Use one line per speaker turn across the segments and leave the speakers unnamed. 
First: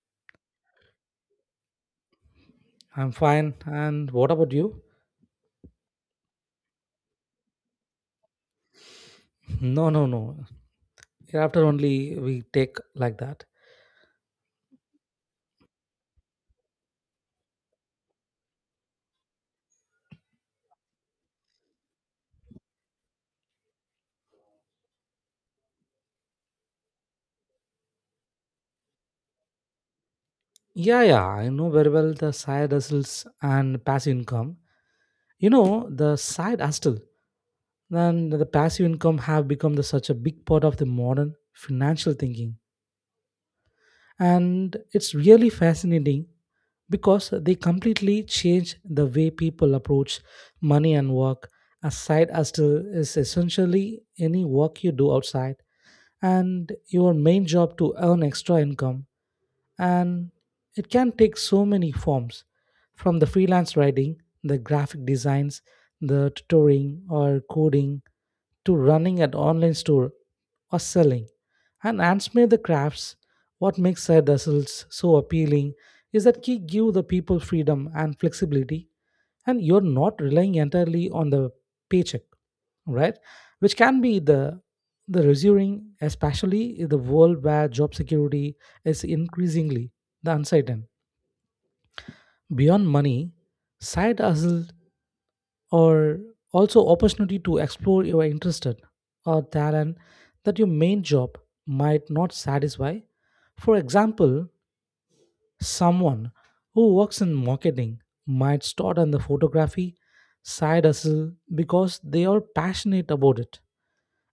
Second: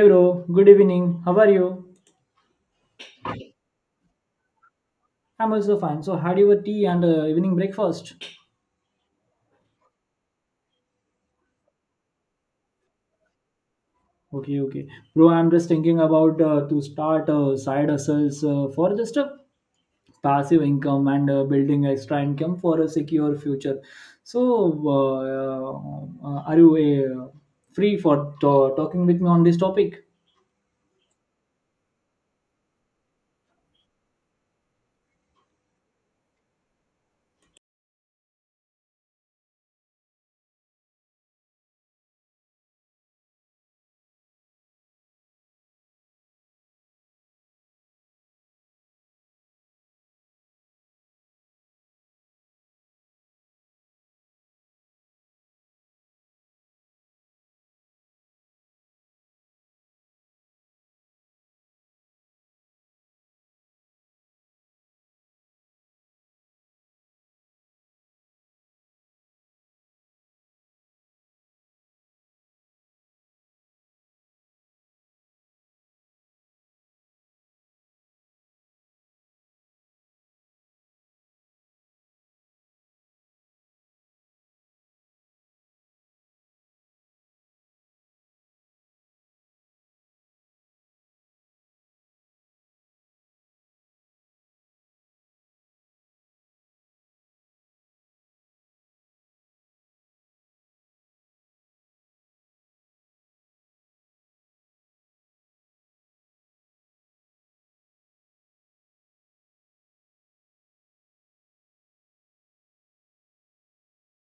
Hey bro, good evening. How are you?
I'm fine. And what about you?
I'm also fine. So had your tea and evening breakfast?
No, no, no. After only we take like that.
Okay, okay, bro. I'm just thinking about to start side hustles for just a passive income and building extra income for a secure future. So are you free for talking with me on this topic?
Yeah, yeah. I know very well the side hustles and passive income. You know, the side hustle and the passive income have become the, such a big part of the modern financial thinking. And it's really fascinating because they completely change the way people approach money and work. A side hustle is essentially any work you do outside and your main job to earn extra income, and it can take so many forms, from the freelance writing, the graphic designs, the tutoring or coding, to running an online store or selling and Ansmay the crafts. What makes side hustles so appealing is that he give the people freedom and flexibility, and you're not relying entirely on the paycheck, right? Which can be the reassuring, especially in the world where job security is increasingly the uncertain. Beyond money, side hustle or also opportunity to explore your interest or talent that your main job might not satisfy. For example, someone who works in marketing might start on the photography side hustle because they are passionate about it.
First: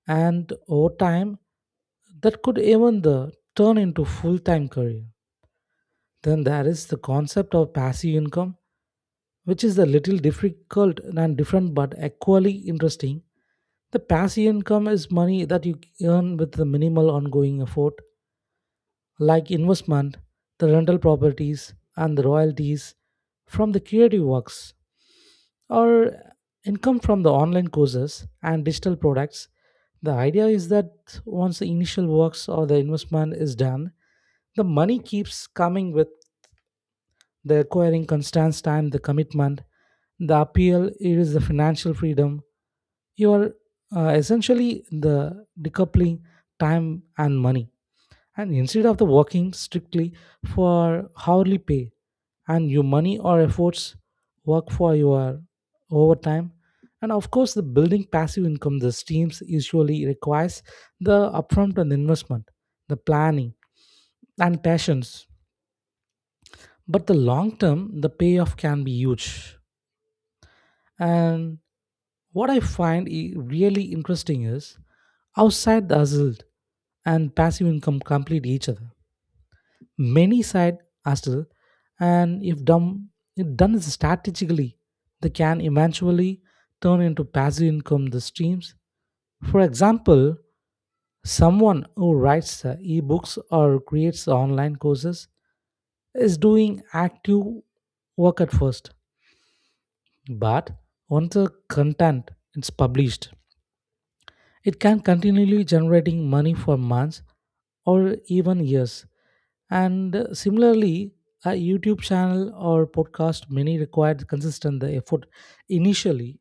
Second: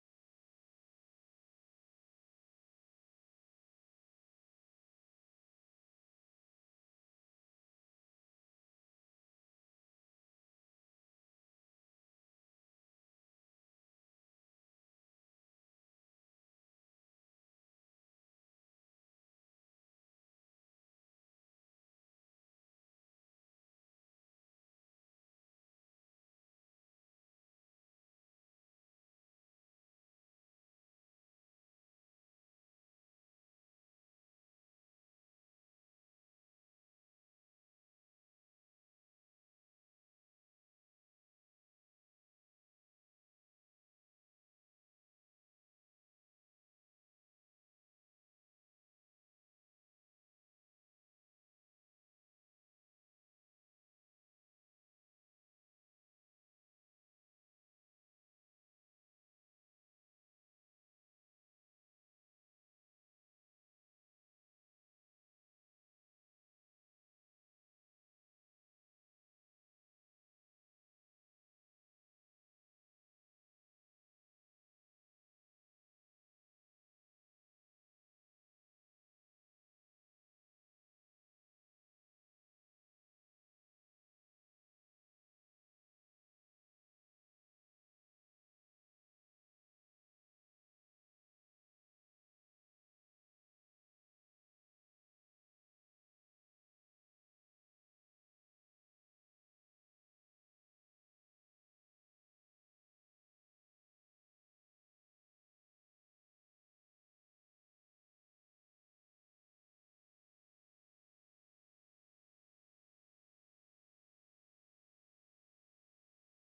And over time, that could even the turn into full-time career. Then there is the concept of passive income, which is a little difficult and different but equally interesting. The passive income is money that you earn with the minimal ongoing effort, like investment, the rental properties, and the royalties from the creative works. Or income from the online courses and digital products. The idea is that once the initial works or the investment is done, the money keeps coming with the acquiring constant time, the commitment, the appeal it is the financial freedom. You are essentially the decoupling time and money. And instead of the working strictly for hourly pay and your money or efforts work for your overtime. And of course, the building passive income, the teams usually requires the upfront and investment, the planning and patience. But the long term, the payoff can be huge. And what I find really interesting is outside the hustle and passive income complete each other. Many side hustle, and if done strategically, they can eventually turn into passive income the streams. For example, someone who writes ebooks or creates online courses is doing active work at first, but once the content is published, it can continually generating money for months or even years. And similarly, a YouTube channel or podcast many required consistent the effort initially,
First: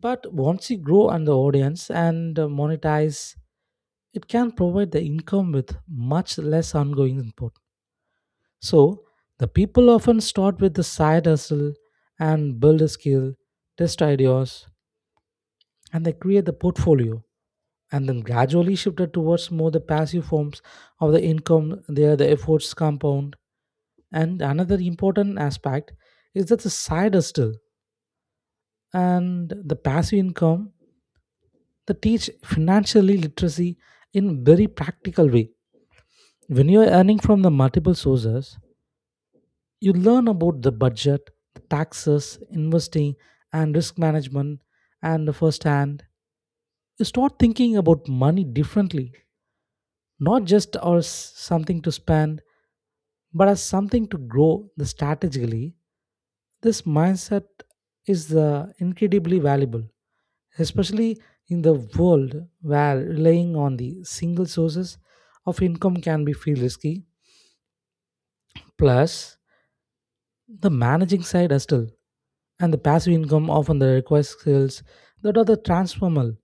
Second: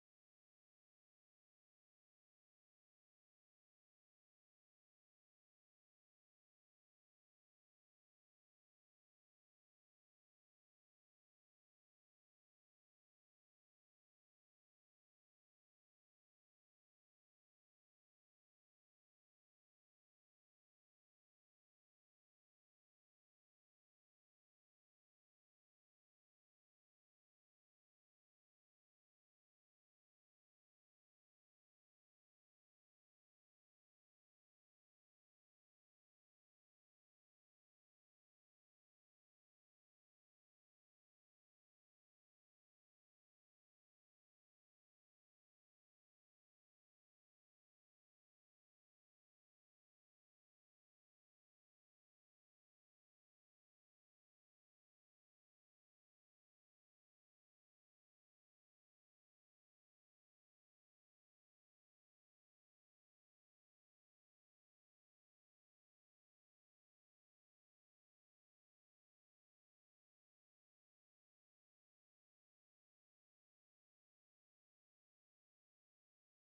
but once you grow on the audience and monetize, it can provide the income with much less ongoing input. So the people often start with the side hustle and build a skill, test ideas, and they create the portfolio, and then gradually shifted towards more the passive forms of the income there the efforts compound. And another important aspect is that the side hustle and the passive income that teach financially literacy in very practical way. When you are earning from the multiple sources, you learn about the budget, taxes, investing, and risk management. And the first hand, you start thinking about money differently, not just as something to spend, but as something to grow the strategically. This mindset is incredibly valuable, especially in the world where relying on the single sources of income can be feel risky. Plus, the managing side as still and the passive income often the requires skills that are the transformal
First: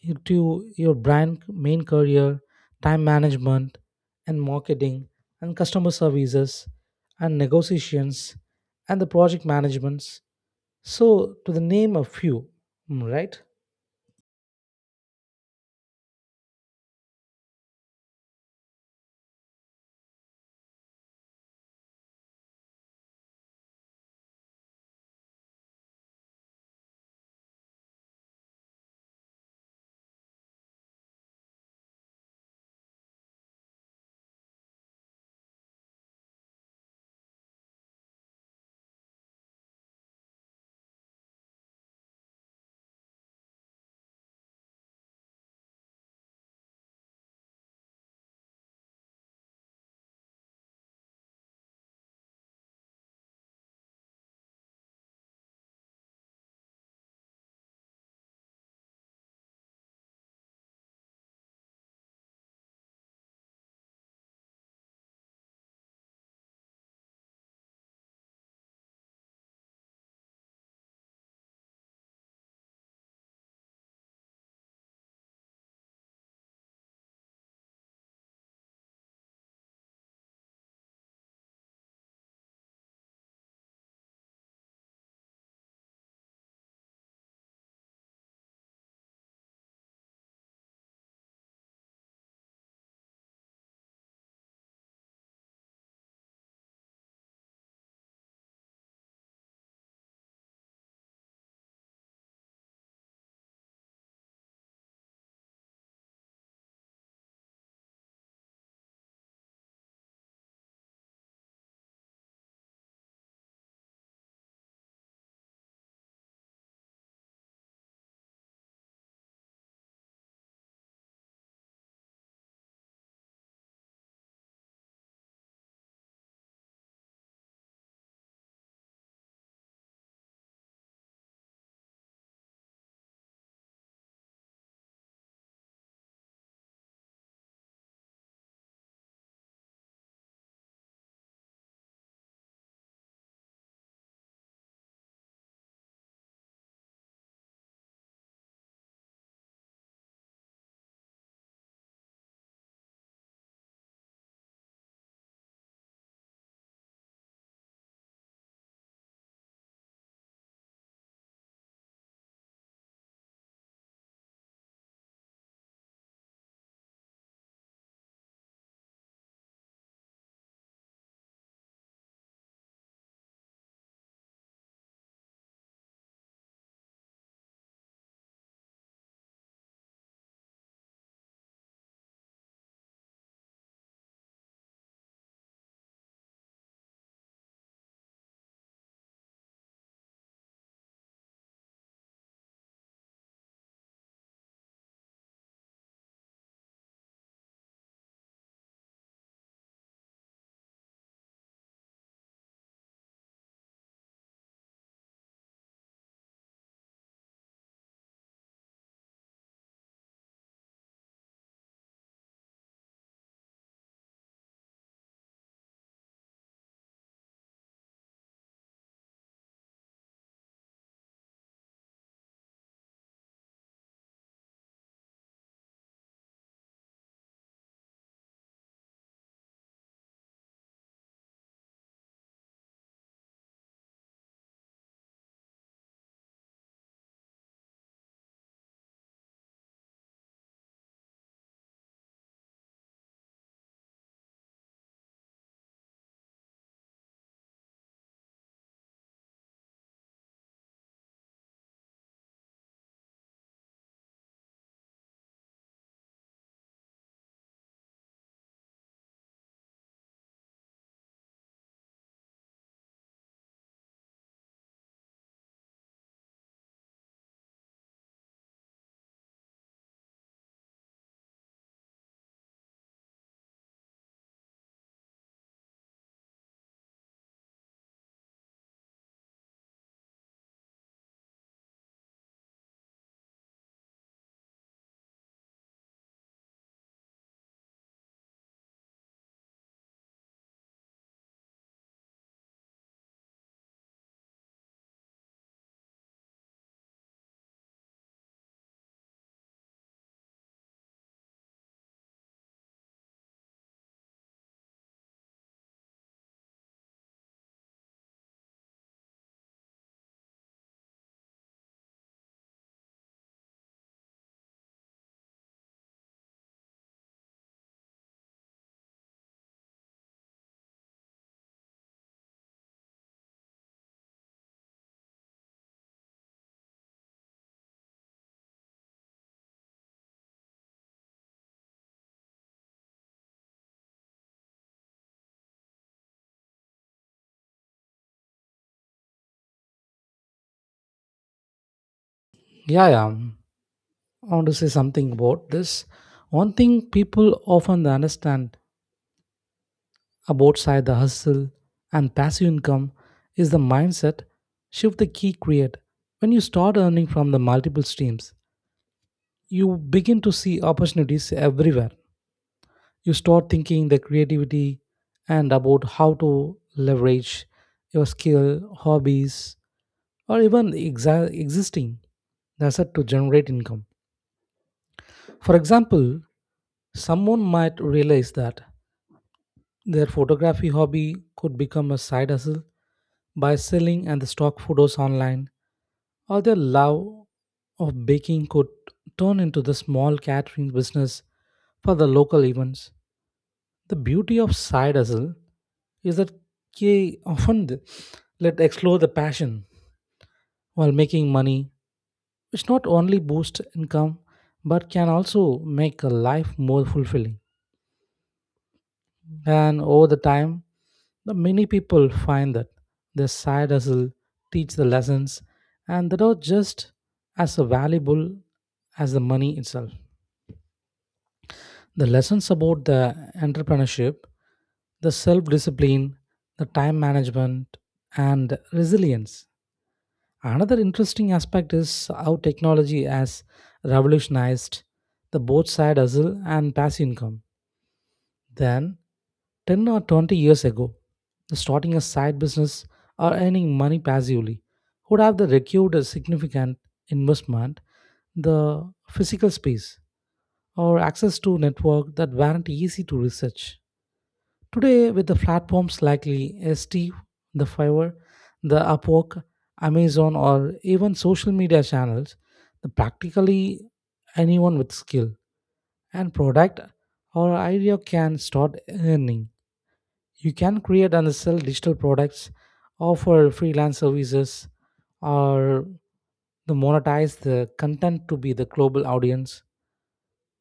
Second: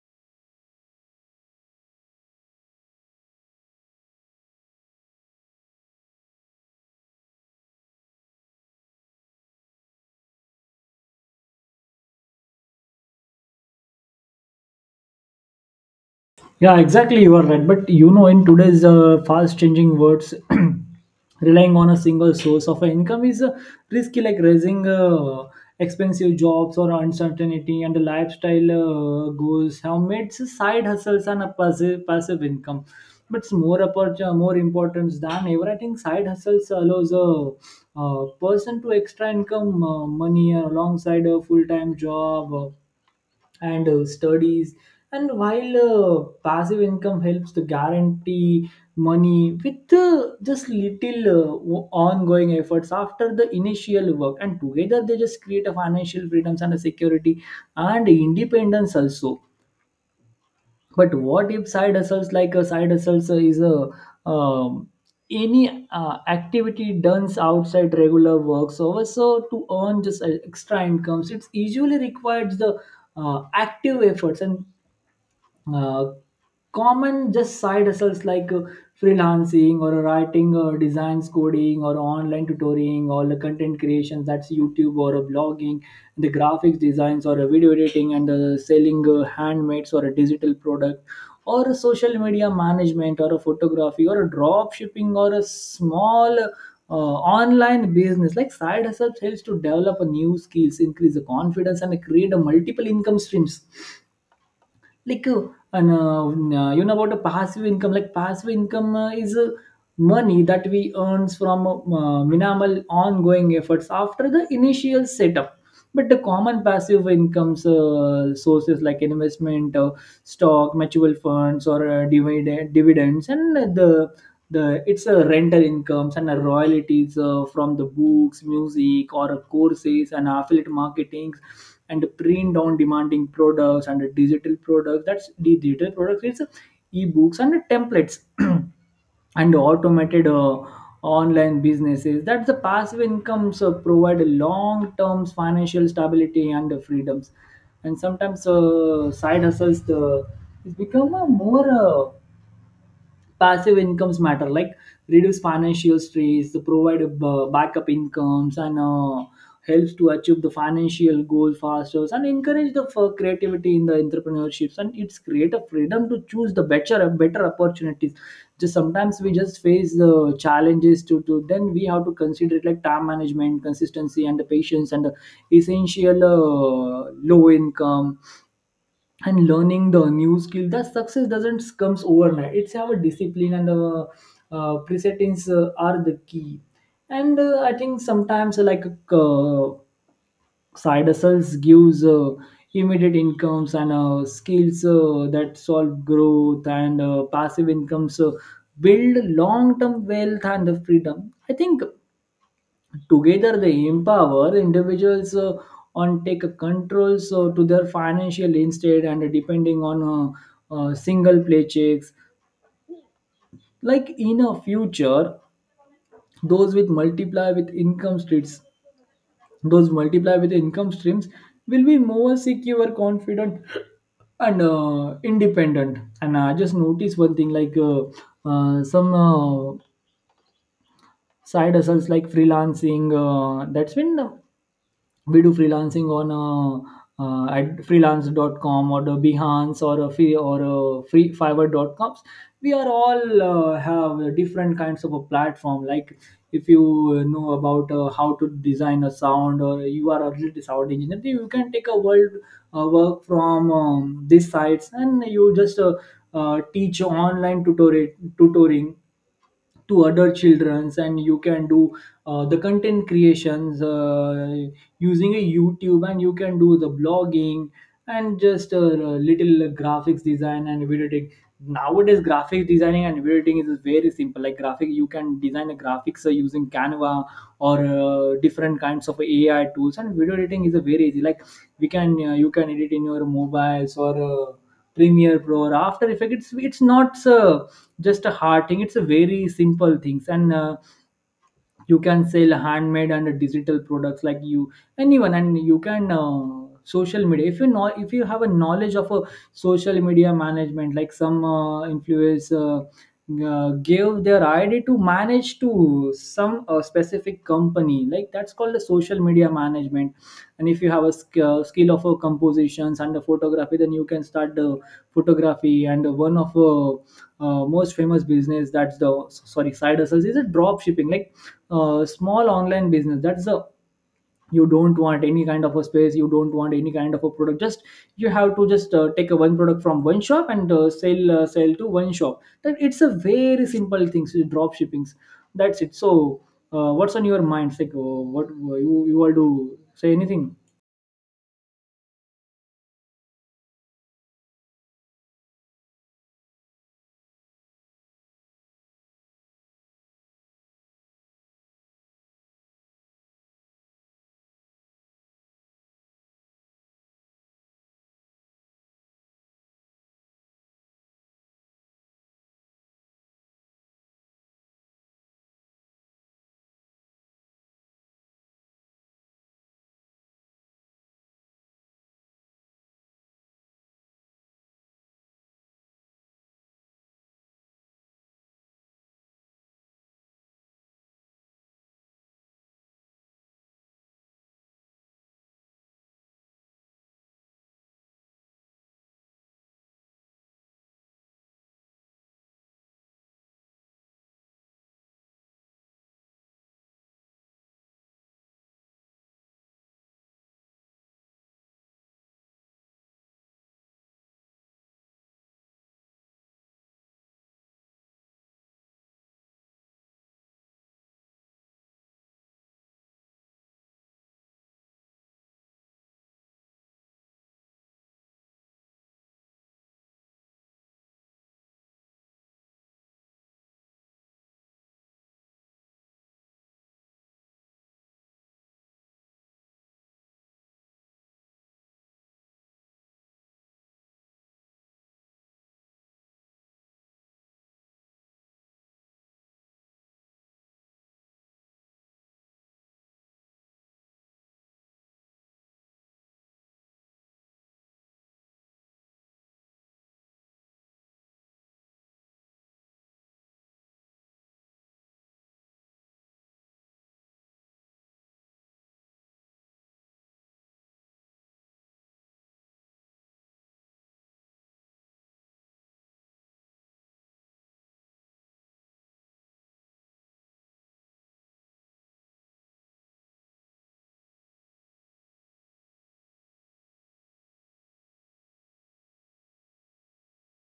you to your brand main career, time management and marketing and customer services and negotiations and the project managements. So to the name a few, right?
Yeah, exactly. You are right. But you know, in today's fast changing words, relying on a single source of income is risky, like raising expensive jobs or uncertainty and lifestyle goals have made side hustles and a passive income. But it's more important than ever. I think side hustles allows a person to extra income money alongside a full time job. And studies and while passive income helps to guarantee money with just little ongoing efforts after the initial work, and together they just create a financial freedoms and a security and independence also. But what if side hustles, like a side hustles is a um, any activity done outside regular work, so also to earn just extra incomes, it's usually requires the active efforts, and uh, common just side hustles like freelancing or writing or designs coding or online tutoring or the content creations, that's YouTube or a blogging, the graphics designs or a video editing and selling handmades or a digital product or a social media management or a photography or a drop shipping or a small online business. Like side hustles helps to develop a new skills, increase the confidence and create a multiple income streams, like and you know about the passive income. Like passive income is money that we earns from minimal ongoing efforts after the initial setup. But the common passive incomes sources like investment stock mutual funds or dividends and the it's a rental incomes and a royalties from the books music or courses and affiliate marketing and print on demanding products and digital products, that's digital products is ebooks and templates, and automated online businesses. That's the passive incomes provide long term financial stability and freedoms. And sometimes side hustles the it's become a more passive incomes matter, like reduce financial stress, provide backup incomes and helps to achieve the financial goal faster and encourage the creativity in the entrepreneurships, and it's create a freedom to choose the better opportunities. Just sometimes we just face the challenges to then we have to consider it, like time management, consistency and the patience and the essential low income and learning the new skill, that success doesn't comes overnight, it's have a discipline and presettings are the key. And I think sometimes uh, side hustles gives immediate incomes and skills that solve growth, and passive incomes build long term wealth and the freedom. I think together, they empower individuals on take controls to their financial instead, and depending on single paychecks. Like in a future, those with multiply with income streams, those multiply with income streams will be more secure, confident, and independent. And I just noticed one thing, like some side hustles like freelancing that's been we do freelancing on at freelance.com or the Behance or a free fiverr.coms. We are all have different kinds of a platform. Like if you know about how to design a sound, or you are already sound engineer, then you can take a world work from these sites. And you just teach online tutorial tutoring to other childrens, and you can do the content creations using a YouTube, and you can do the blogging and just a little graphics design and video editing. Nowadays graphics designing and video editing is very simple. Like graphic, you can design a graphics using Canva or different kinds of AI tools, and video editing is a very easy. Like we can you can edit in your mobiles or Premiere Pro or After Effects. It's not just a hard thing, it's a very simple things. And you can sell handmade and digital products, like you anyone. And you can social media, if you know, if you have a knowledge of a social media management. Like some influencer gave their ID to manage to some specific company, like that's called the social media management. And if you have a skill of compositions and the photography, then you can start the photography. And one of most famous business, that's the sorry side hustles, is a drop shipping, like small online business, that's the you don't want any kind of a space, you don't want any kind of a product, just you have to just take a one product from one shop and sell to one shop, that it's a very simple thing. So drop shippings, that's it. So what's on your mind, like what you all do, say anything?
Yeah, yeah. I want to say something about this. One thing people often understand about side the hustle and passive income is the mindset shift the key create. When you start earning from the multiple streams, you begin to see opportunities everywhere. You start thinking the creativity and about how to leverage your skill hobbies or even existing asset to generate income. For example, someone might realize that their photography hobby could become a side hustle by selling and the stock photos online, or their love of baking could turn into the small catering business for the local events. The beauty of side hustle is that they often let explore the passion while making money, which not only boosts income but can also make a life more fulfilling. And over the time, the many people find that their side hustle teach the lessons, and that are just as valuable as the money itself. The lessons about the entrepreneurship, the self discipline, the time management, and resilience. Another interesting aspect is how technology has revolutionized the both side hustle and passive income. Then, 10 or 20 years ago, starting a side business or earning money passively would have the required a significant investment, the physical space, or access to network that weren't easy to research. Today, with the platforms like Steve, the Fiverr, the Upwork, Amazon, or even social media channels, the practically anyone with skill and product or idea can start earning. You can create and sell digital products, offer freelance services, or the monetize the content to be the global audience,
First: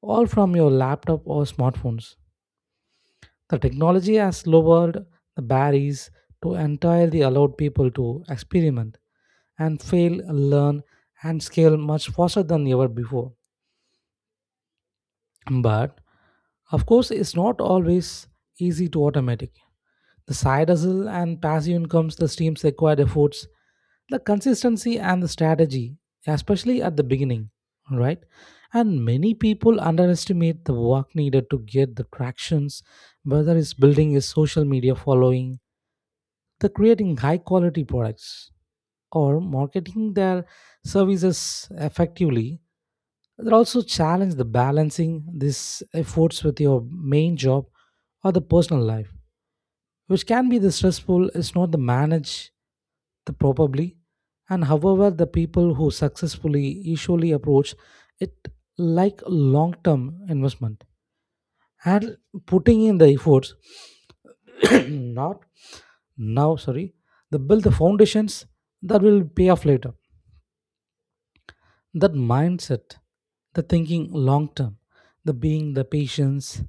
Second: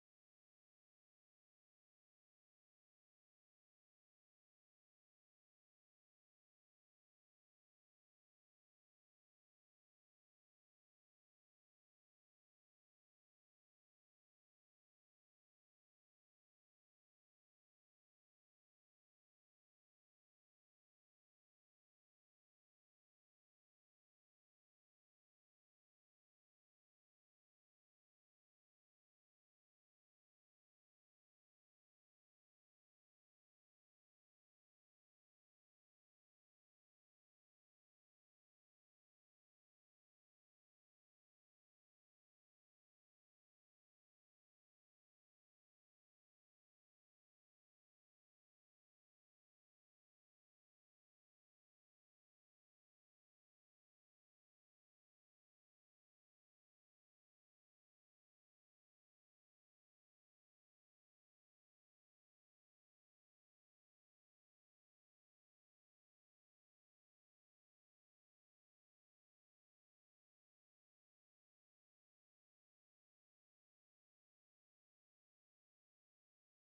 all from your laptop or smartphones. The technology has lowered the barriers to entirely allowed people to experiment and fail, learn, and scale much faster than ever before. But of course, it's not always easy to automatic. The side hustle and passive incomes, the streams required efforts, the consistency and the strategy, especially at the beginning, right? And many people underestimate the work needed to get the tractions, whether it's building a social media following, the creating high quality products, or marketing their services effectively. That also challenge the balancing these efforts with your main job or the personal life, which can be the stressful is not the manage the probably. And however the people who successfully usually approach it like long term investment, and putting in the efforts not now sorry, they build the foundations that will pay off later. That mindset, the thinking long term, the being the patience,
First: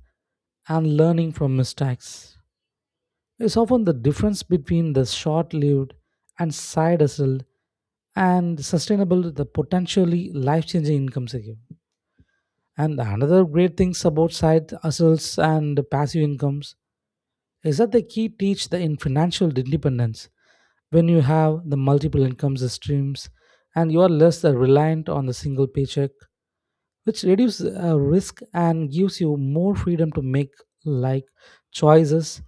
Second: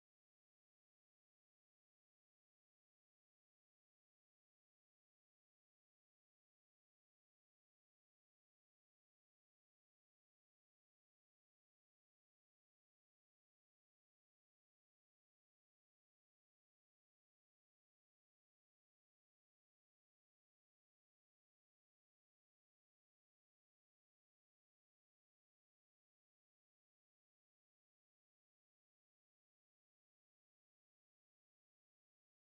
and learning from mistakes, is often the difference between the short lived and side hustle and sustainable the potentially life changing incomes again. And another great things about side hustles and passive incomes is that the key teach the in financial independence? When you have the multiple incomes streams, and you are less reliant on the single paycheck, which reduces risk and gives you more freedom to make like choices,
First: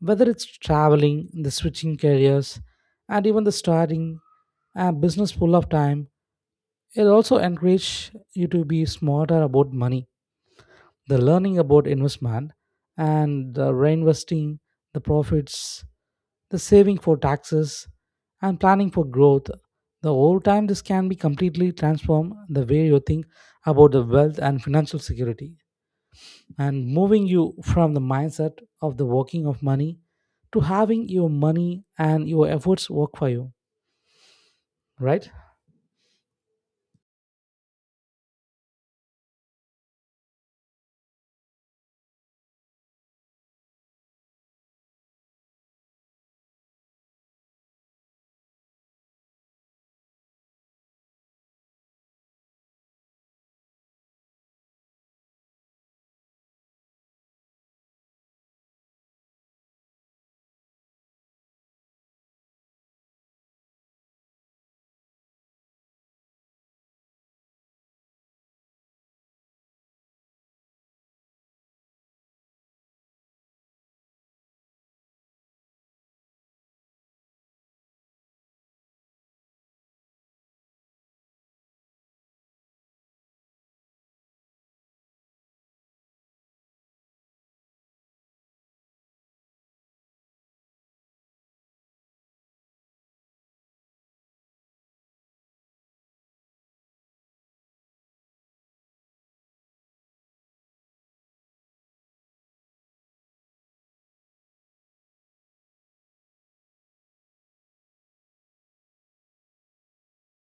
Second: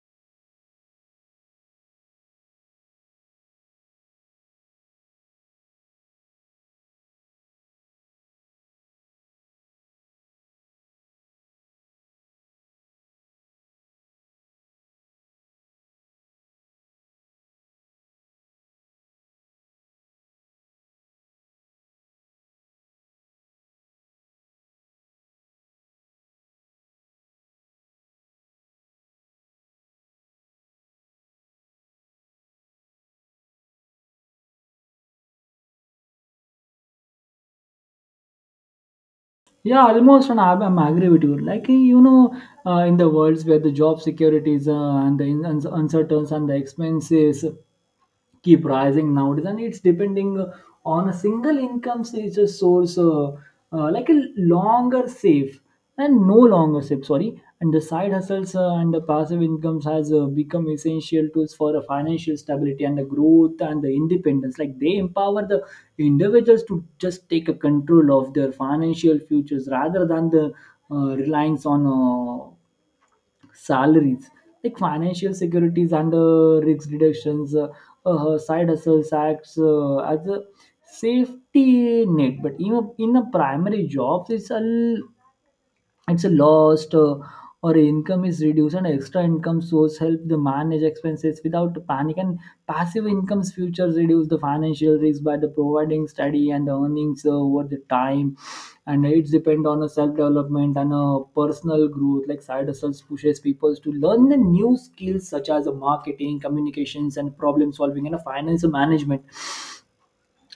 whether it's traveling, the switching careers, and even the starting a business full of time. It also encourages you to be smarter about money, the learning about investment and the reinvesting the profits, the saving for taxes and planning for growth the whole time. This can be completely transform the way you think about the wealth and financial security, and moving you from the mindset of the working of money to having your money and your efforts work for you, right?
Yeah, almost, and I'm agree with you. Like you know, in the worlds where the job securities and the uncertainties and the expenses keep rising nowadays, and it's depending on a single income source like a longer safe, and no longer safe sorry, and the side hustles and the passive incomes has become essential tools for a financial stability and the growth and the independence. Like they empower the individuals to just take a control of their financial futures rather than the reliance on salaries. Like financial securities and risk deductions, side hustles acts as a safety net. But in a primary jobs, it's a lost or income is reduced and extra income source help the manage expenses without panic. And passive incomes futures reduce the financial risk by the providing study and earnings over the time. And it's depend on a self-development and a personal growth. Like side hustles pushes people to learn the new skills, such as a marketing communications and problem solving and a financial management.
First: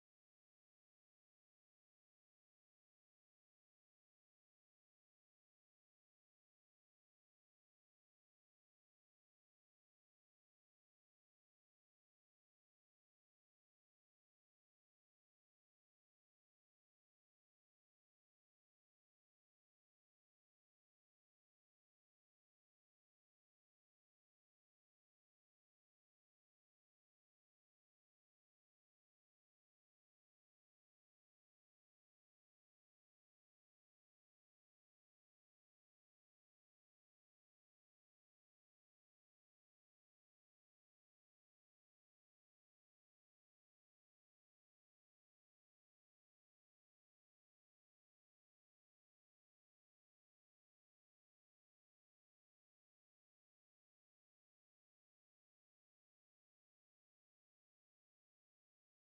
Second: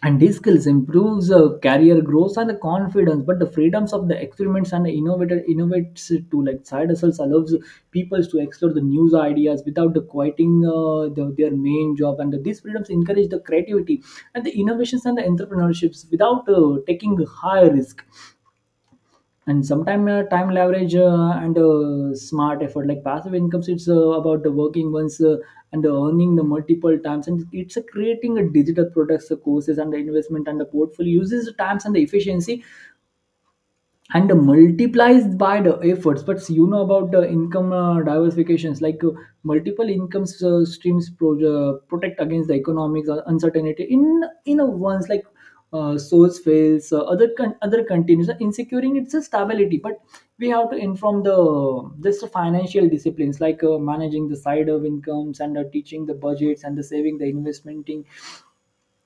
And these skills improves career growth and confidence. But the freedoms of the experiments and innovator innovates to, like side hustles allows people to explore the new ideas without the quitting their main job. And these freedoms encourage the creativity and the innovations and the entrepreneurships without taking high risk. And sometime time leverage and smart effort, like passive incomes it's about the working once and earning the multiple times. And it's creating a digital products courses and the investment and the portfolio uses the times and the efficiency and multiplies by the efforts. But you know about the income diversifications, like multiple income streams protect against the economics uncertainty, in a once. Like source fails, other other continues in securing its a stability. But we have to inform the just financial disciplines, like managing the side of incomes and teaching the budgets and the saving the investing.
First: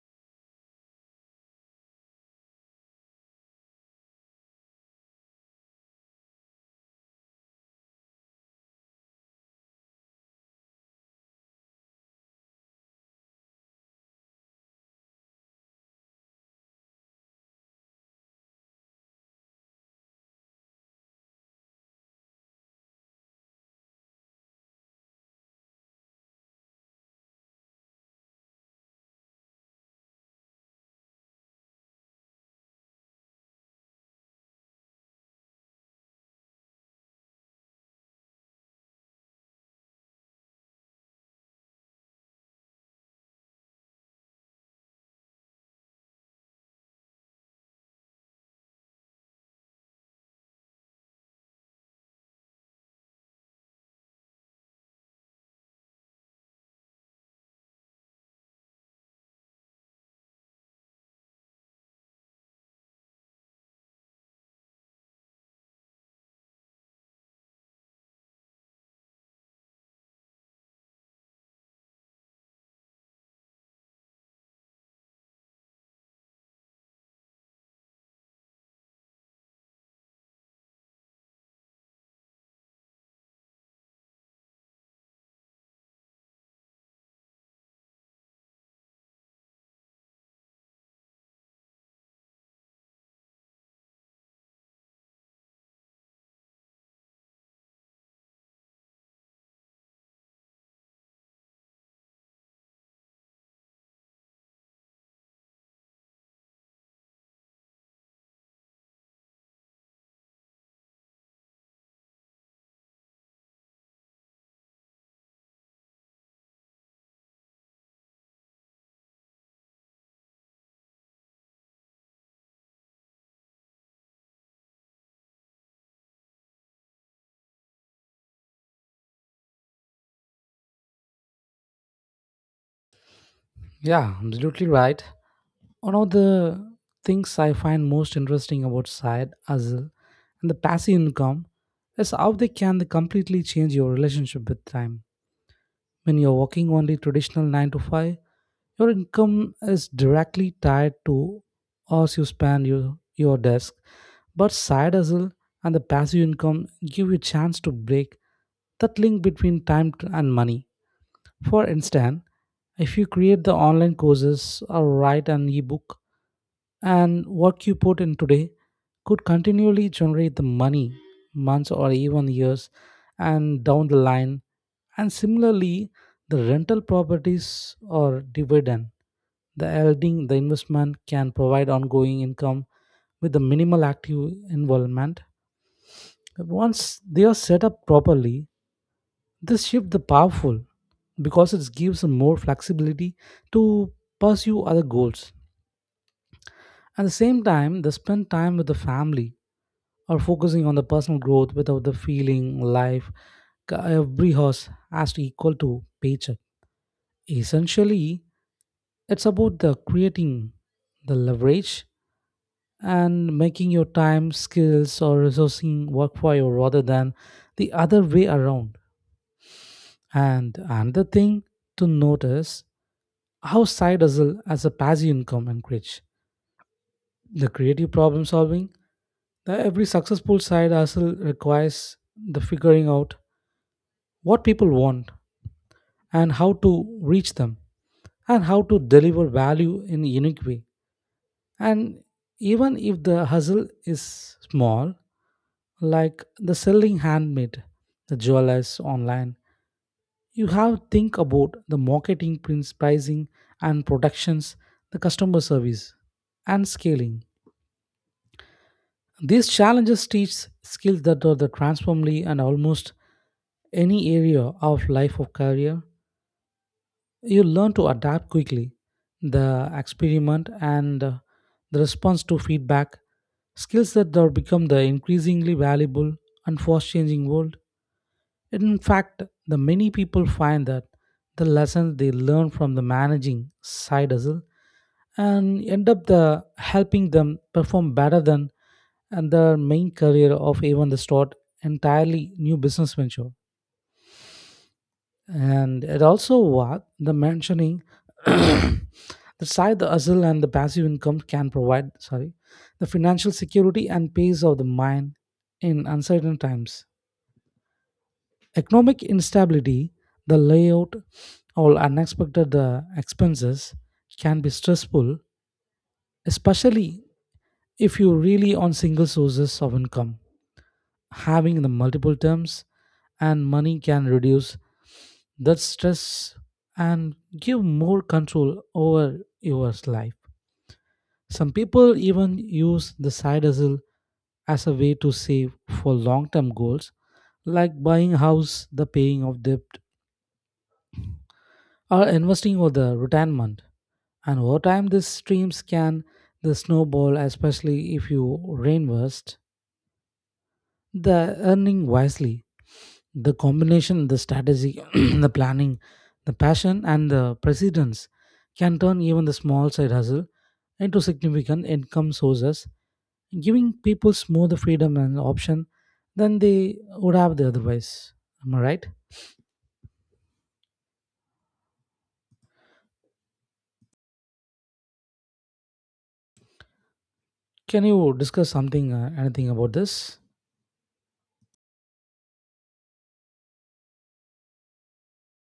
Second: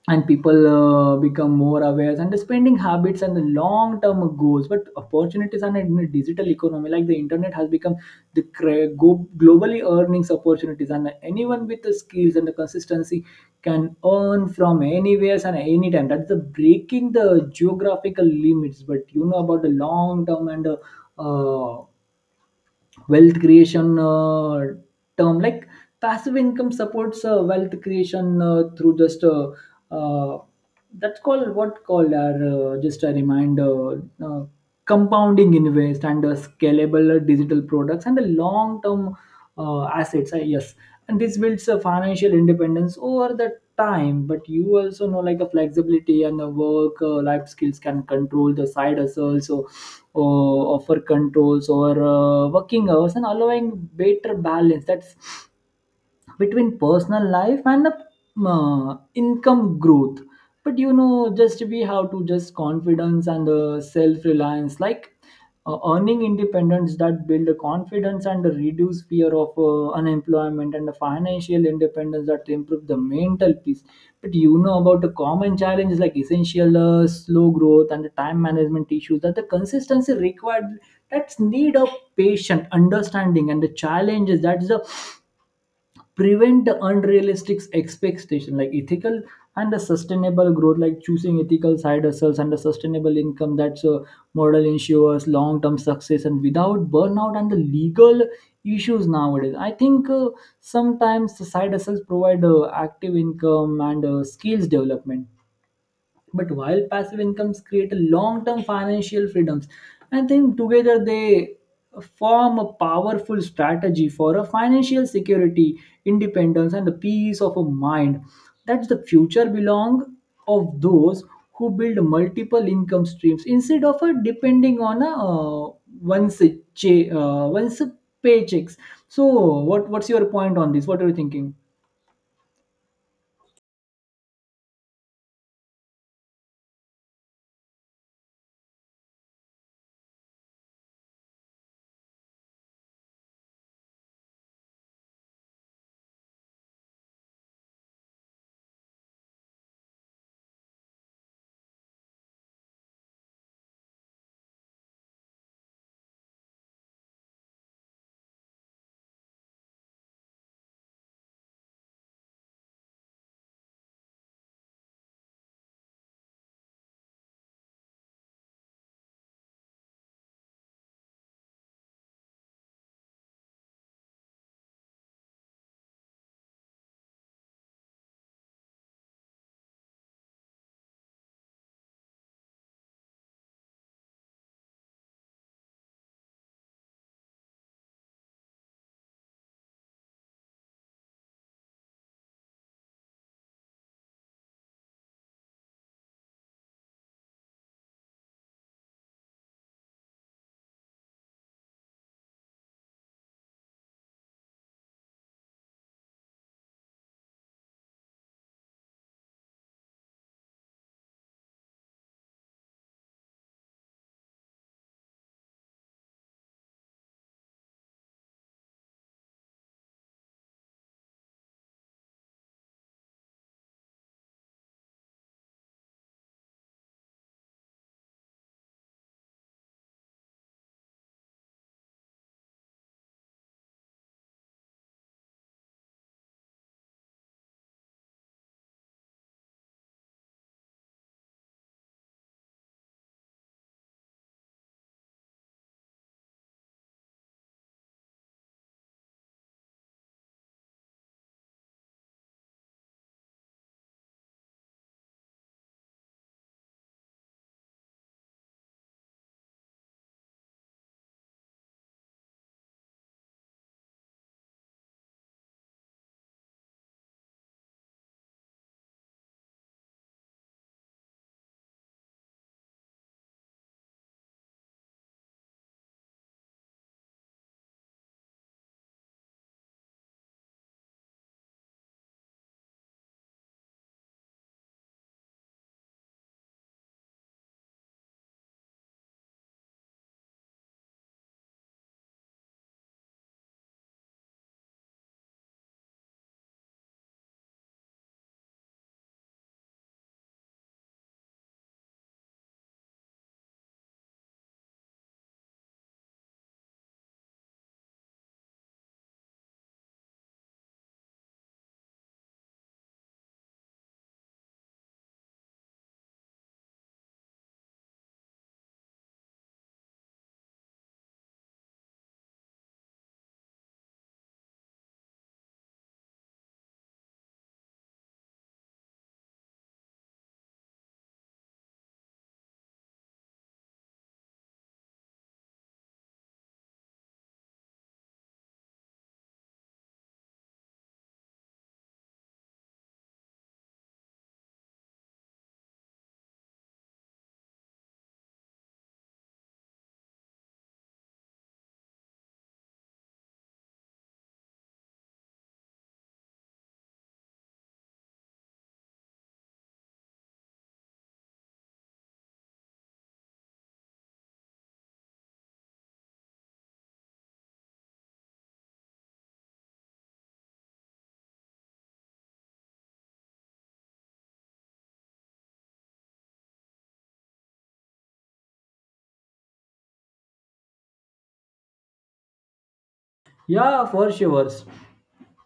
And people become more aware and the spending habits and the long term goals. But opportunities and in a digital economy, like the internet has become the globally earnings opportunities, and anyone with the skills and the consistency can earn from anywhere and anytime, that's the breaking the geographical limits. But you know about the long term and uh, wealth creation term, like passive income supports wealth creation through just uh, that's called what called are just a reminder, compounding invest and scalable digital products and the long term assets, yes. And this builds a financial independence over the time. But you also know like a flexibility and the work life skills can control the side hustles, so uh, offer controls or working hours and allowing better balance, that's between personal life and the income growth. But you know, just we have to just confidence and self reliance. Like earning independence that build a confidence and reduce fear of unemployment, and the financial independence that improve the mental peace. But you know about the common challenges, like essential slow growth and the time management issues that the consistency required, that's need of patient understanding, and the challenges that's the prevent the unrealistic expectation, like ethical and the sustainable growth like Choosing ethical side hustles and the sustainable income, that's a model, ensures long-term success and without burnout and the legal issues. Nowadays I think sometimes the side hustles provide active income and skills development, but while passive incomes create long-term financial freedoms. I think together they form a powerful strategy for a financial security, independence and the peace of a mind. That's the future belong of those who build multiple income streams instead of depending on a once a once a paychecks. So what what's your point on this? What are you thinking?
Yeah, absolutely right. One of the things I find most interesting about side hustle and the passive income is how they can completely change your relationship with time. When you're working only traditional 9 to 5, your income is directly tied to hours you spend your desk. But side hustle and the passive income give you a chance to break that link between time and money. For instance, if you create the online courses or write an ebook, and what you put in today could continually generate the money months or even years and down the line. And similarly, the rental properties or dividend, the holding the investment can provide ongoing income with the minimal active involvement once they are set up properly. This shift the powerful because it gives more flexibility to pursue other goals at the same time they spend time with the family or focusing on the personal growth, without the feeling life every horse has to equal to paycheck. Essentially, it's about the creating the leverage and making your time skills or resourcing work for you rather than the other way around. And another thing to notice how side hustle as a passive income encourage the creative problem solving. The every successful side hustle requires the figuring out what people want and how to reach them and how to deliver value in a unique way. And even if the hustle is small, like the selling handmade, the jewelers online, you have think about the marketing, prints, pricing and productions, the customer service and scaling. These challenges teach skills that are the transformably and almost any area of life or career. You learn to adapt quickly, the experiment and the response to feedback, skills that have become the increasingly valuable and fast changing world. In fact the many people find that the lessons they learn from the managing side hustle and end up the helping them perform better than and their main career of even the start entirely new business venture. And it also what the mentioning the side the hustle and the passive income can provide, sorry, the financial security and peace of the mind in uncertain times, economic instability, the layout, or unexpected expenses can be stressful, especially if you really on single sources of income. Having the multiple terms and money can reduce that stress and give more control over your life. Some people even use the side hustle as a way to save for long term goals, like buying a house, the paying of debt, or investing for the retirement. And over time, these streams can the snowball, especially if you reinvest the earning wisely. The combination the strategy the planning, the passion and the precedence can turn even the small side hustle into significant income sources, giving people more the freedom and option than they would have the otherwise. Am I right? Can you discuss something, anything about this?
Yeah, for sure.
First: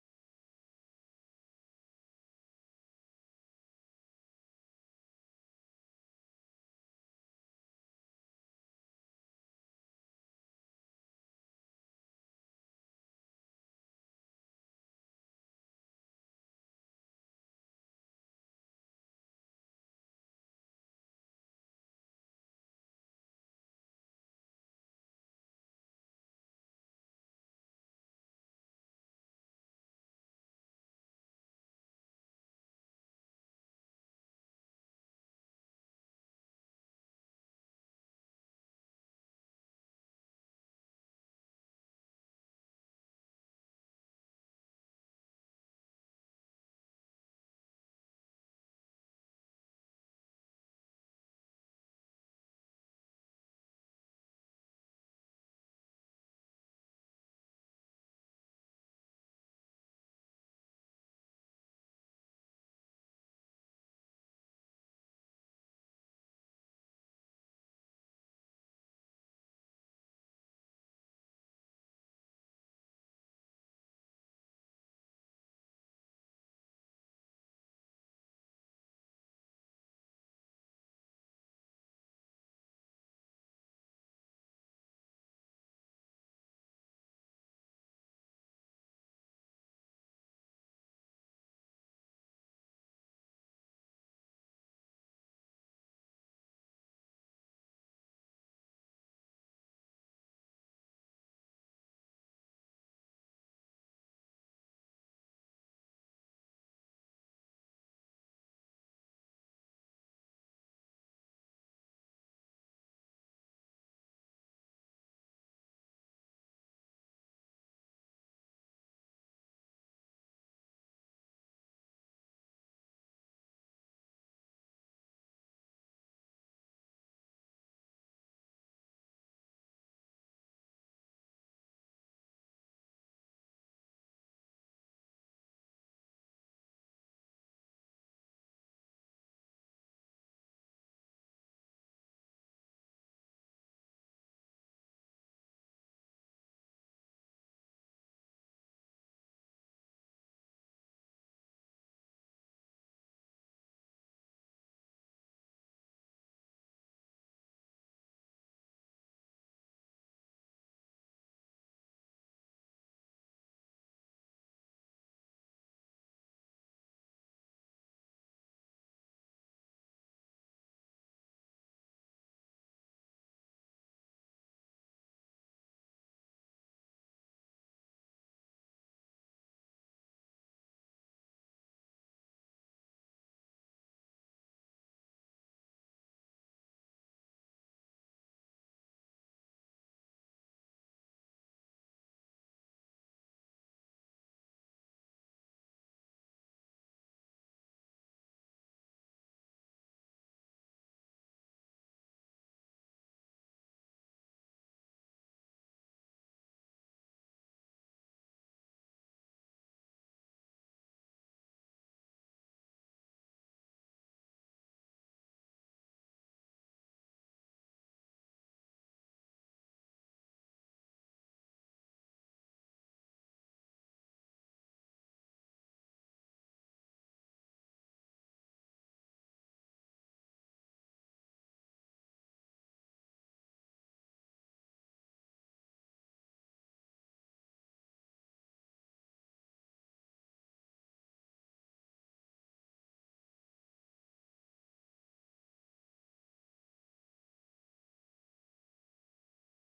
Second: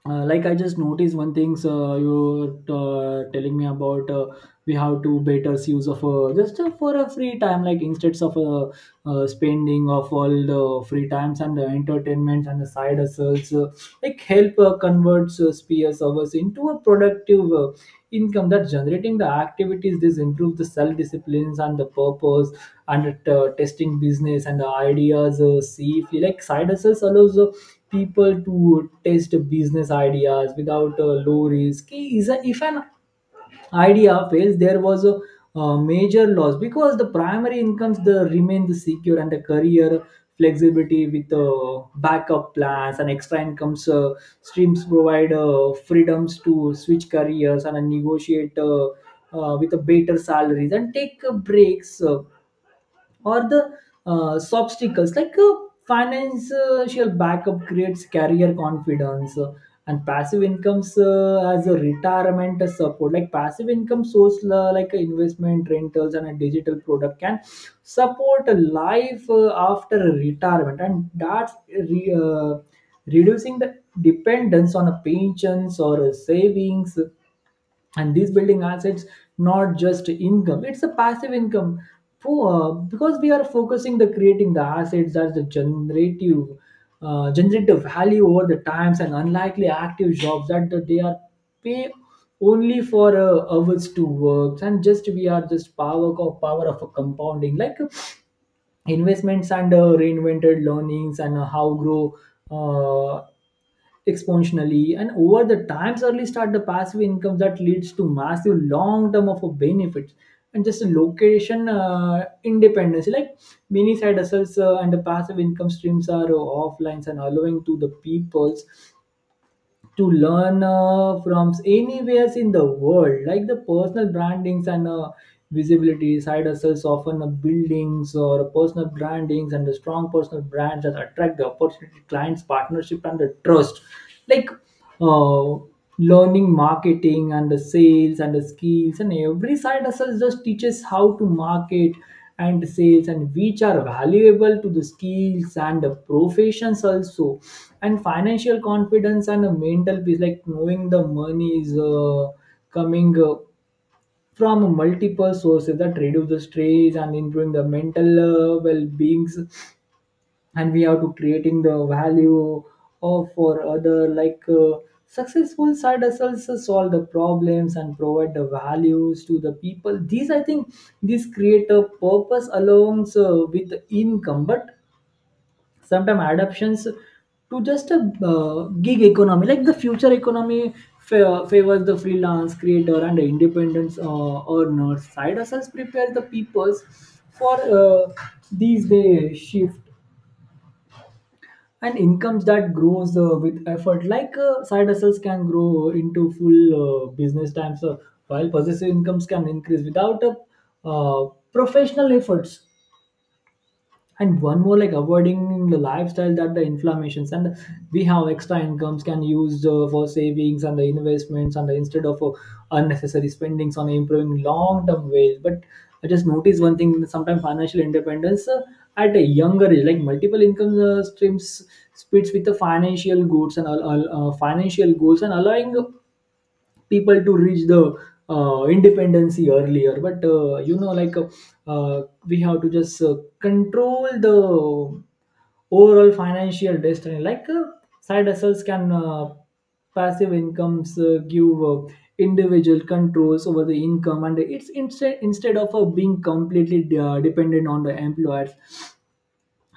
Like, I just noticed one thing, you telling me about, we have to better use of, just, for a free time, like instead of spending of all the free times and the entertainments, and the side hustles like help converts spheres of us into a productive income that generating the activities. This improve the self disciplines and the purpose, and testing business and the ideas, see if you like side hustles allows people to test business ideas without a low risk. Is a, if an idea fails, there was a, uh, major loss because the primary incomes the remain the secure, and the career flexibility with backup plans and extra incomes streams provide freedoms to switch careers and negotiate with a better salaries and take breaks or the obstacles like financial backup creates career confidence, and passive incomes as a retirement support like passive income source, like a investment rentals and a digital product can support a life after a retirement, and that's reducing the dependence on a pensions or a savings. And these building assets, not just income, it's a passive income for, because we are focusing the creating the assets that's the generative value over the times, and unlikely active jobs that they are pay only for hours to work. And just we are just power of a compounding like investments, and reinvented learnings, and how grow uh, exponentially and over the times. Early start the passive income that leads to massive long term of a benefits, and just a location independence, like many side hustles and the passive income streams are offline and allowing to the peoples to learn from anywhere in the world, like the personal brandings and visibility. Side hustles often buildings or personal brandings, and the strong personal brands that attract the opportunity, clients, partnership and the trust, like uh, learning marketing and the sales and the skills, and every side hustle just teaches how to market and sales, and which are valuable to the skills and the professions also. And financial confidence and a mental peace, like knowing the money is coming from multiple sources that reduce the stress and improving the mental well-beings. And we have to creating the value of for other, like successful side hustles solve the problems and provide the values to the people. These, I think these create a purpose along with the income. But sometimes adaptations to just a gig economy, like the future economy favors the freelance creator and the independent earners. Side hustles prepare the peoples for these day shift, and incomes that grows with effort, like side hustles can grow into full business times, while possessive incomes can increase without a professional efforts. And one more, like avoiding the lifestyle that the inflammations, and we have extra incomes can use for savings and the investments, and instead of unnecessary spendings on improving long-term ways. But I just noticed one thing, sometimes financial independence at a younger age, like multiple income streams splits with the financial goods and financial goals, and allowing people to reach the independency earlier. But you know, like we have to just control the overall financial destiny, like side hustles can passive incomes give individual controls over the income, and it's instead instead of being completely dependent on the employer.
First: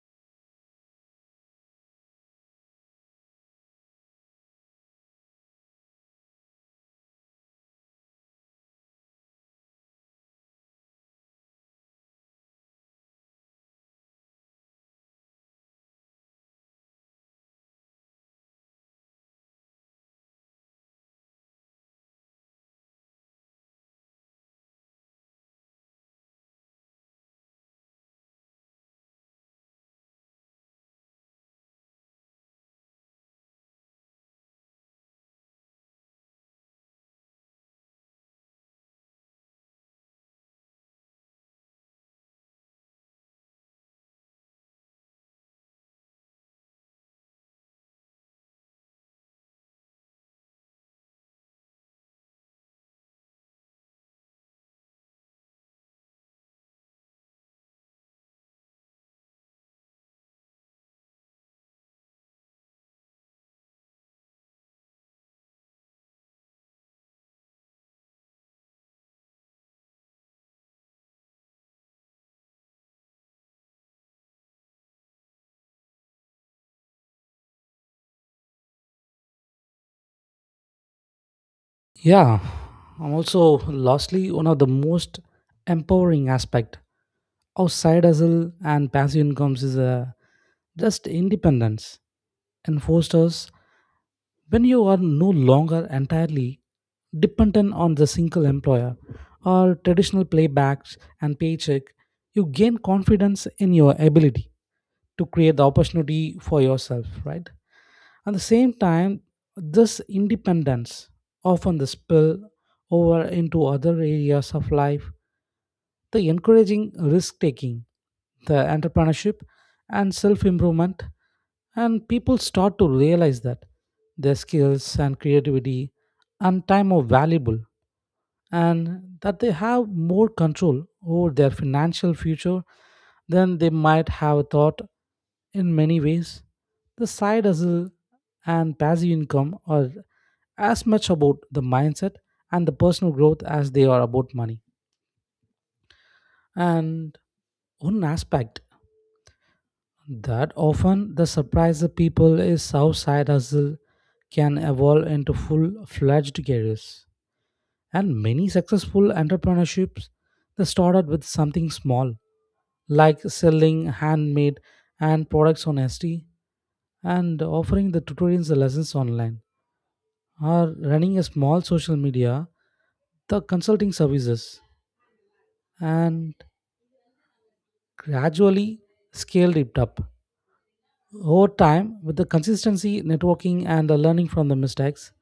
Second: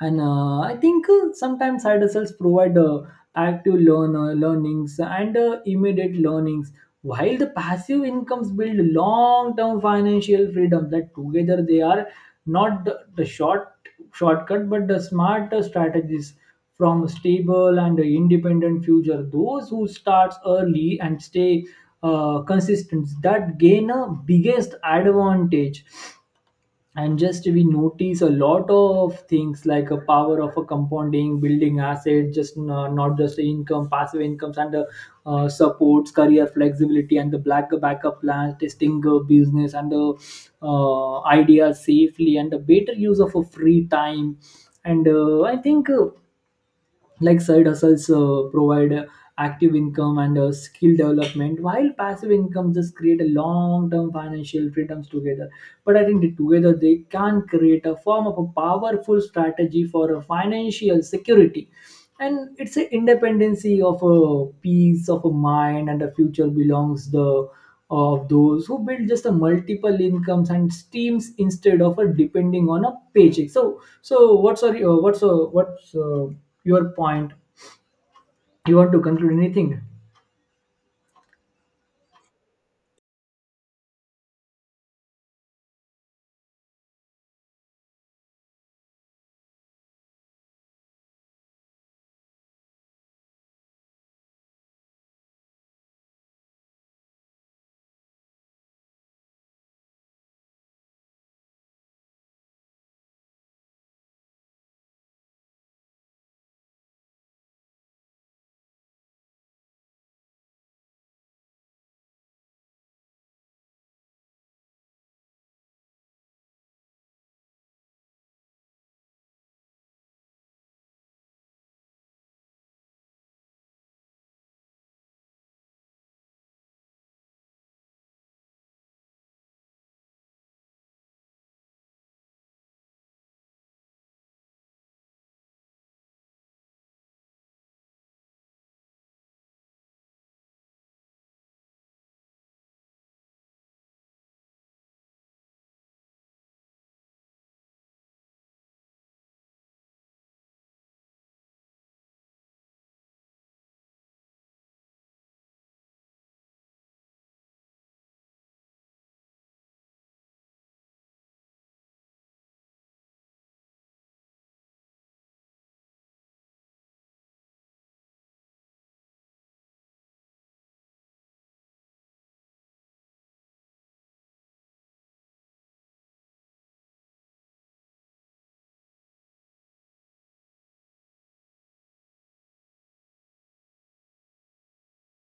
And I think sometimes side hustles provide active learnings and immediate learnings, while the passive incomes build long-term financial freedom, that together they are not the shortcut but the smart strategies from a stable and independent future. Those who starts early and stay consistent that gain a biggest advantage. And just we notice a lot of things, like a power of a compounding, building asset just not just income, passive incomes and supports career flexibility and the black backup plans, testing business and the ideas safely, and a better use of a free time. And I think like side hustles provide active income and skill development, while passive income just create a long-term financial freedoms together. But I think that together they can create a form of a powerful strategy for a financial security, and it's an independency of a peace of a mind. And the future belongs the of those who build just a multiple incomes and streams instead of a depending on a paycheck. So so what's our, what's your point? You want to conclude anything?
Yeah, and also lastly, one of the most empowering aspect of side hustle and passive incomes is a just independence and fosters. When you are no longer entirely dependent on the single employer or traditional playbacks and paycheck, you gain confidence in your ability to create the opportunity for yourself, right? At the same time, this independence often the spill over into other areas of life, the encouraging risk taking, the entrepreneurship, and self improvement. And people start to realize that their skills and creativity and time are valuable and that they have more control over their financial future than they might have thought in many ways. The side hustle and passive income are as much about the mindset and the personal growth as they are about money. And one aspect that often the surprise the people is how side hustle can evolve into full-fledged careers. And many successful entrepreneurships, they started with something small, like selling handmade and products on ST and offering the tutorials and lessons online, or running a small social media, the consulting services, and gradually scaled it up. Over time, with the consistency, networking, and the learning from the mistakes,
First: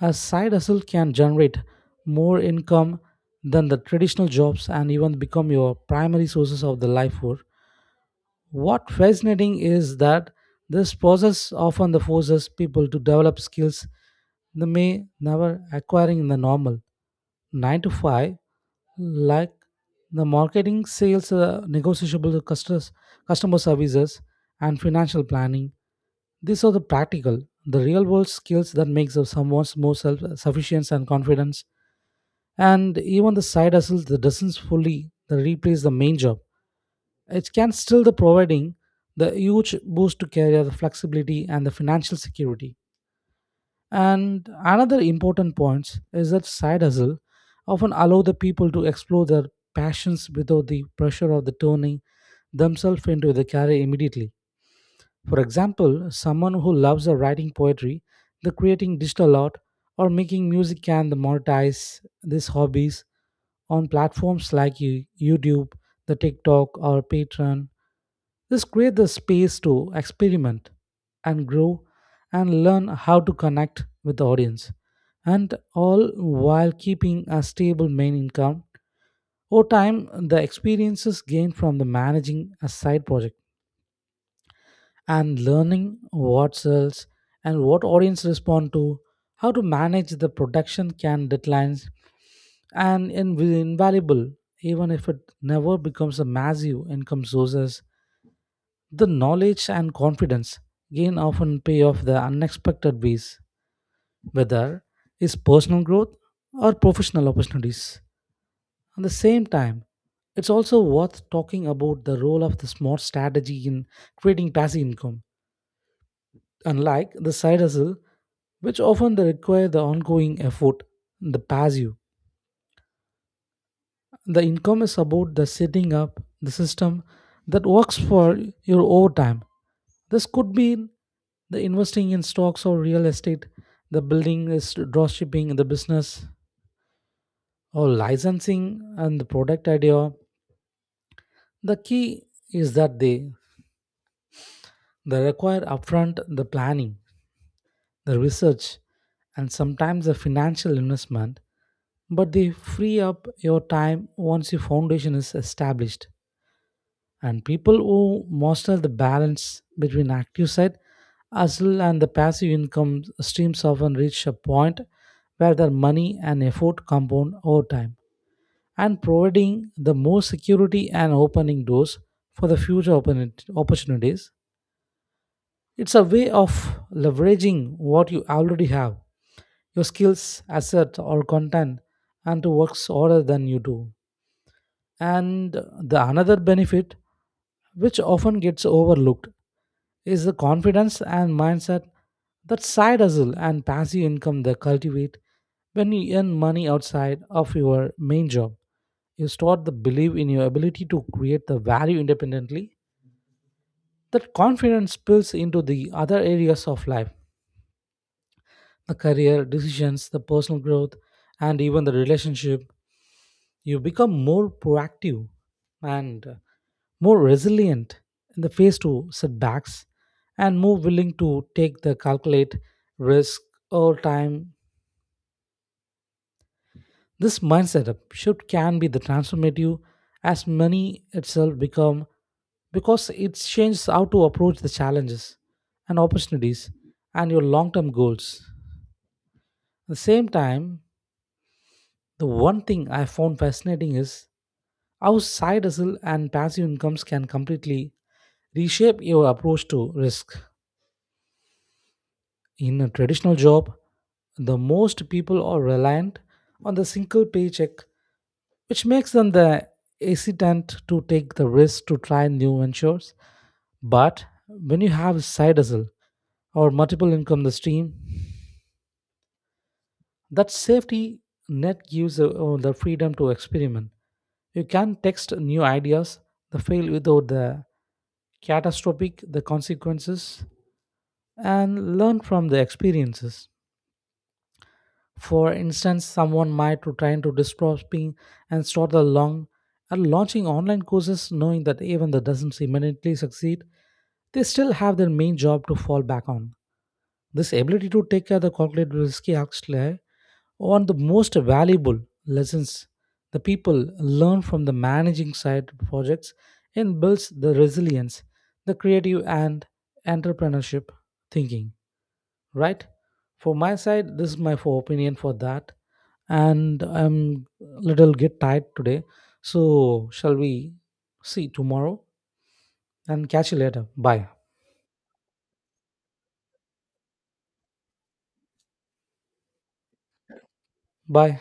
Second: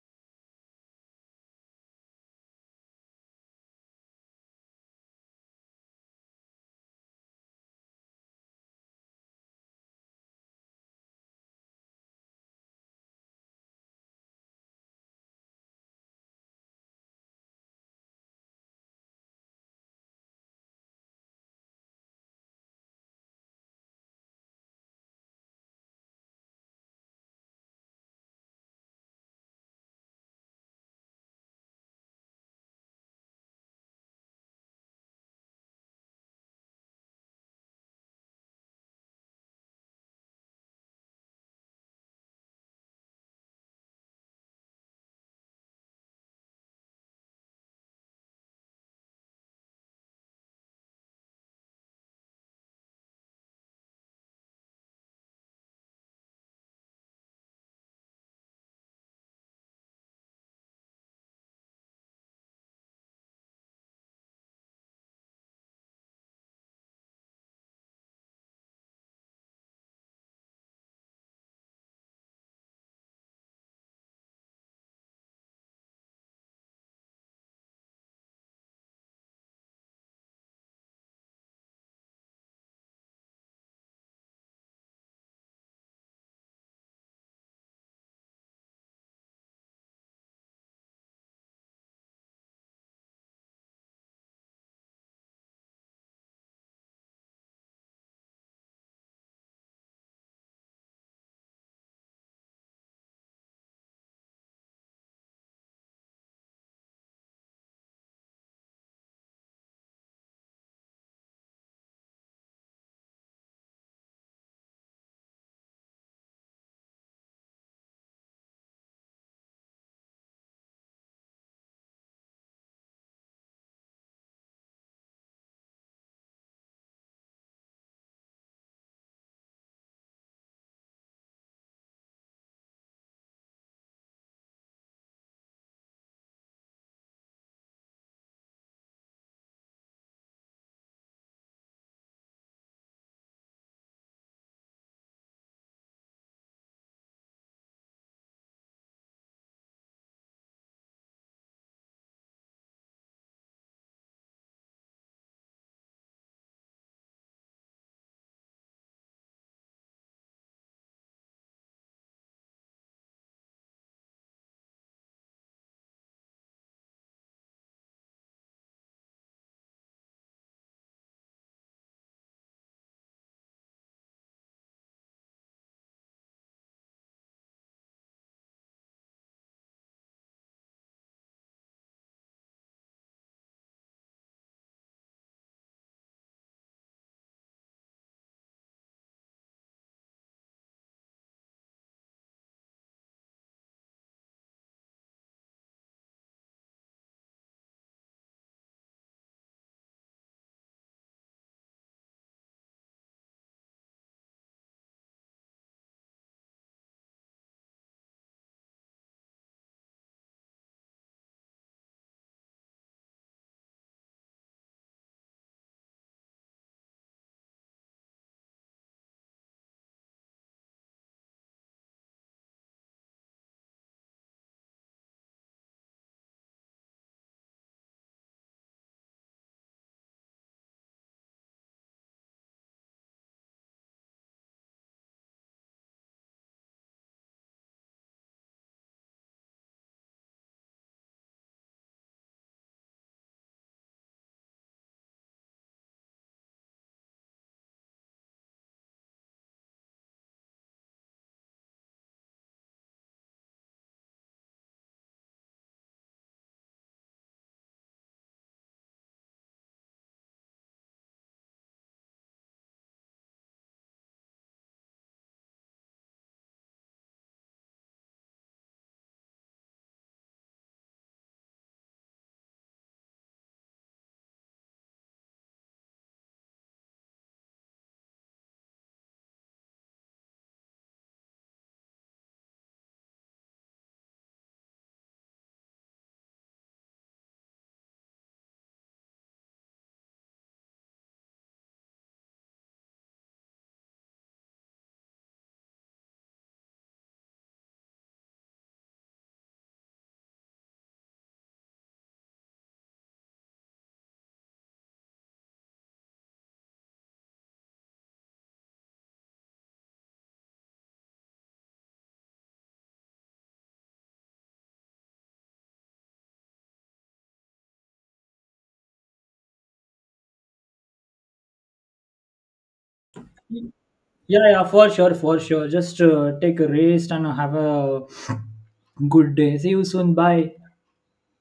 a side hustle can generate more income than the traditional jobs and even become your primary sources of the life work. What fascinating is that this process often the forces people to develop skills they may never acquiring in the normal 9 to 5, like the marketing sales, negotiable customers, customer services and financial planning. These are the practical, the real world skills that makes of someone more self sufficiency and confidence. And even the side hustle that doesn't fully the replace the main job, it can still the providing the huge boost to career the flexibility and the financial security. And another important point is that side hustle often allow the people to explore their passions without the pressure of the turning themselves into the career immediately. For example, someone who loves the writing poetry, the creating digital art, or making music can the monetize these hobbies on platforms like YouTube, the TikTok, or Patreon. This creates the space to experiment and grow and learn how to connect with the audience, and all while keeping a stable main income. Over time, the experiences gained from the managing a side project and learning what sells and what audience respond to, how to manage the production can deadlines and invaluable even if it never becomes a massive income sources. The knowledge and confidence gain often pay off the unexpected ways, whether it's personal growth or professional opportunities. At the same time, it's also worth talking about the role of the smart strategy in creating passive income, unlike the side hustle, which often they require the ongoing effort, the passive. The income is about the setting up the system that works for your overtime. This could be the investing in stocks or real estate, the building is dropshipping, the business or licensing and the product idea. The key is that they require upfront the planning, the research, and sometimes the financial investment, but they free up your time once your foundation is established. And people who master the balance between active side hustle and the passive income streams often reach a point where their money and effort compound over time and providing the more security and opening doors for the future opportunities. It's a way of leveraging what you already have, your skills, asset, or content, and to work harder than you do. And the another benefit, which often gets overlooked, is the confidence and mindset that side hustle and passive income they cultivate. When you earn money outside of your main job, you start to believe in your ability to create the value independently. That confidence spills into the other areas of life, the career decisions, the personal growth, and even the relationship. You become more proactive and more resilient in the face to setbacks and more willing to take the calculate risk over time. This mindset shift can be the transformative as money itself become, because it changes how to approach the challenges and opportunities and your long-term goals. At the same time, the one thing I found fascinating is how side hustle and passive incomes can completely reshape your approach to risk. In a traditional job, the most people are reliant on the single paycheck, which makes them the hesitant to take the risk to try new ventures. But when you have a side hustle or multiple income stream, that safety net gives the freedom to experiment. You can test new ideas, the fail without the catastrophic the consequences, and learn from the experiences. For instance, someone might to trying to disrupting and start the long and launching online courses, knowing that even that doesn't immediately succeed, they still have their main job to fall back on. This ability to take care of the calculated risky actually one of the most valuable lessons the people learn from the managing side projects and builds the resilience, the creative and entrepreneurship thinking. Right? For my side, this is my for opinion for that. And I'm little get tired today. So shall we see tomorrow and catch you later. Bye.
Yeah, yeah, for sure, for sure. Just take a rest and have a good day. See you soon. Bye.
Bye.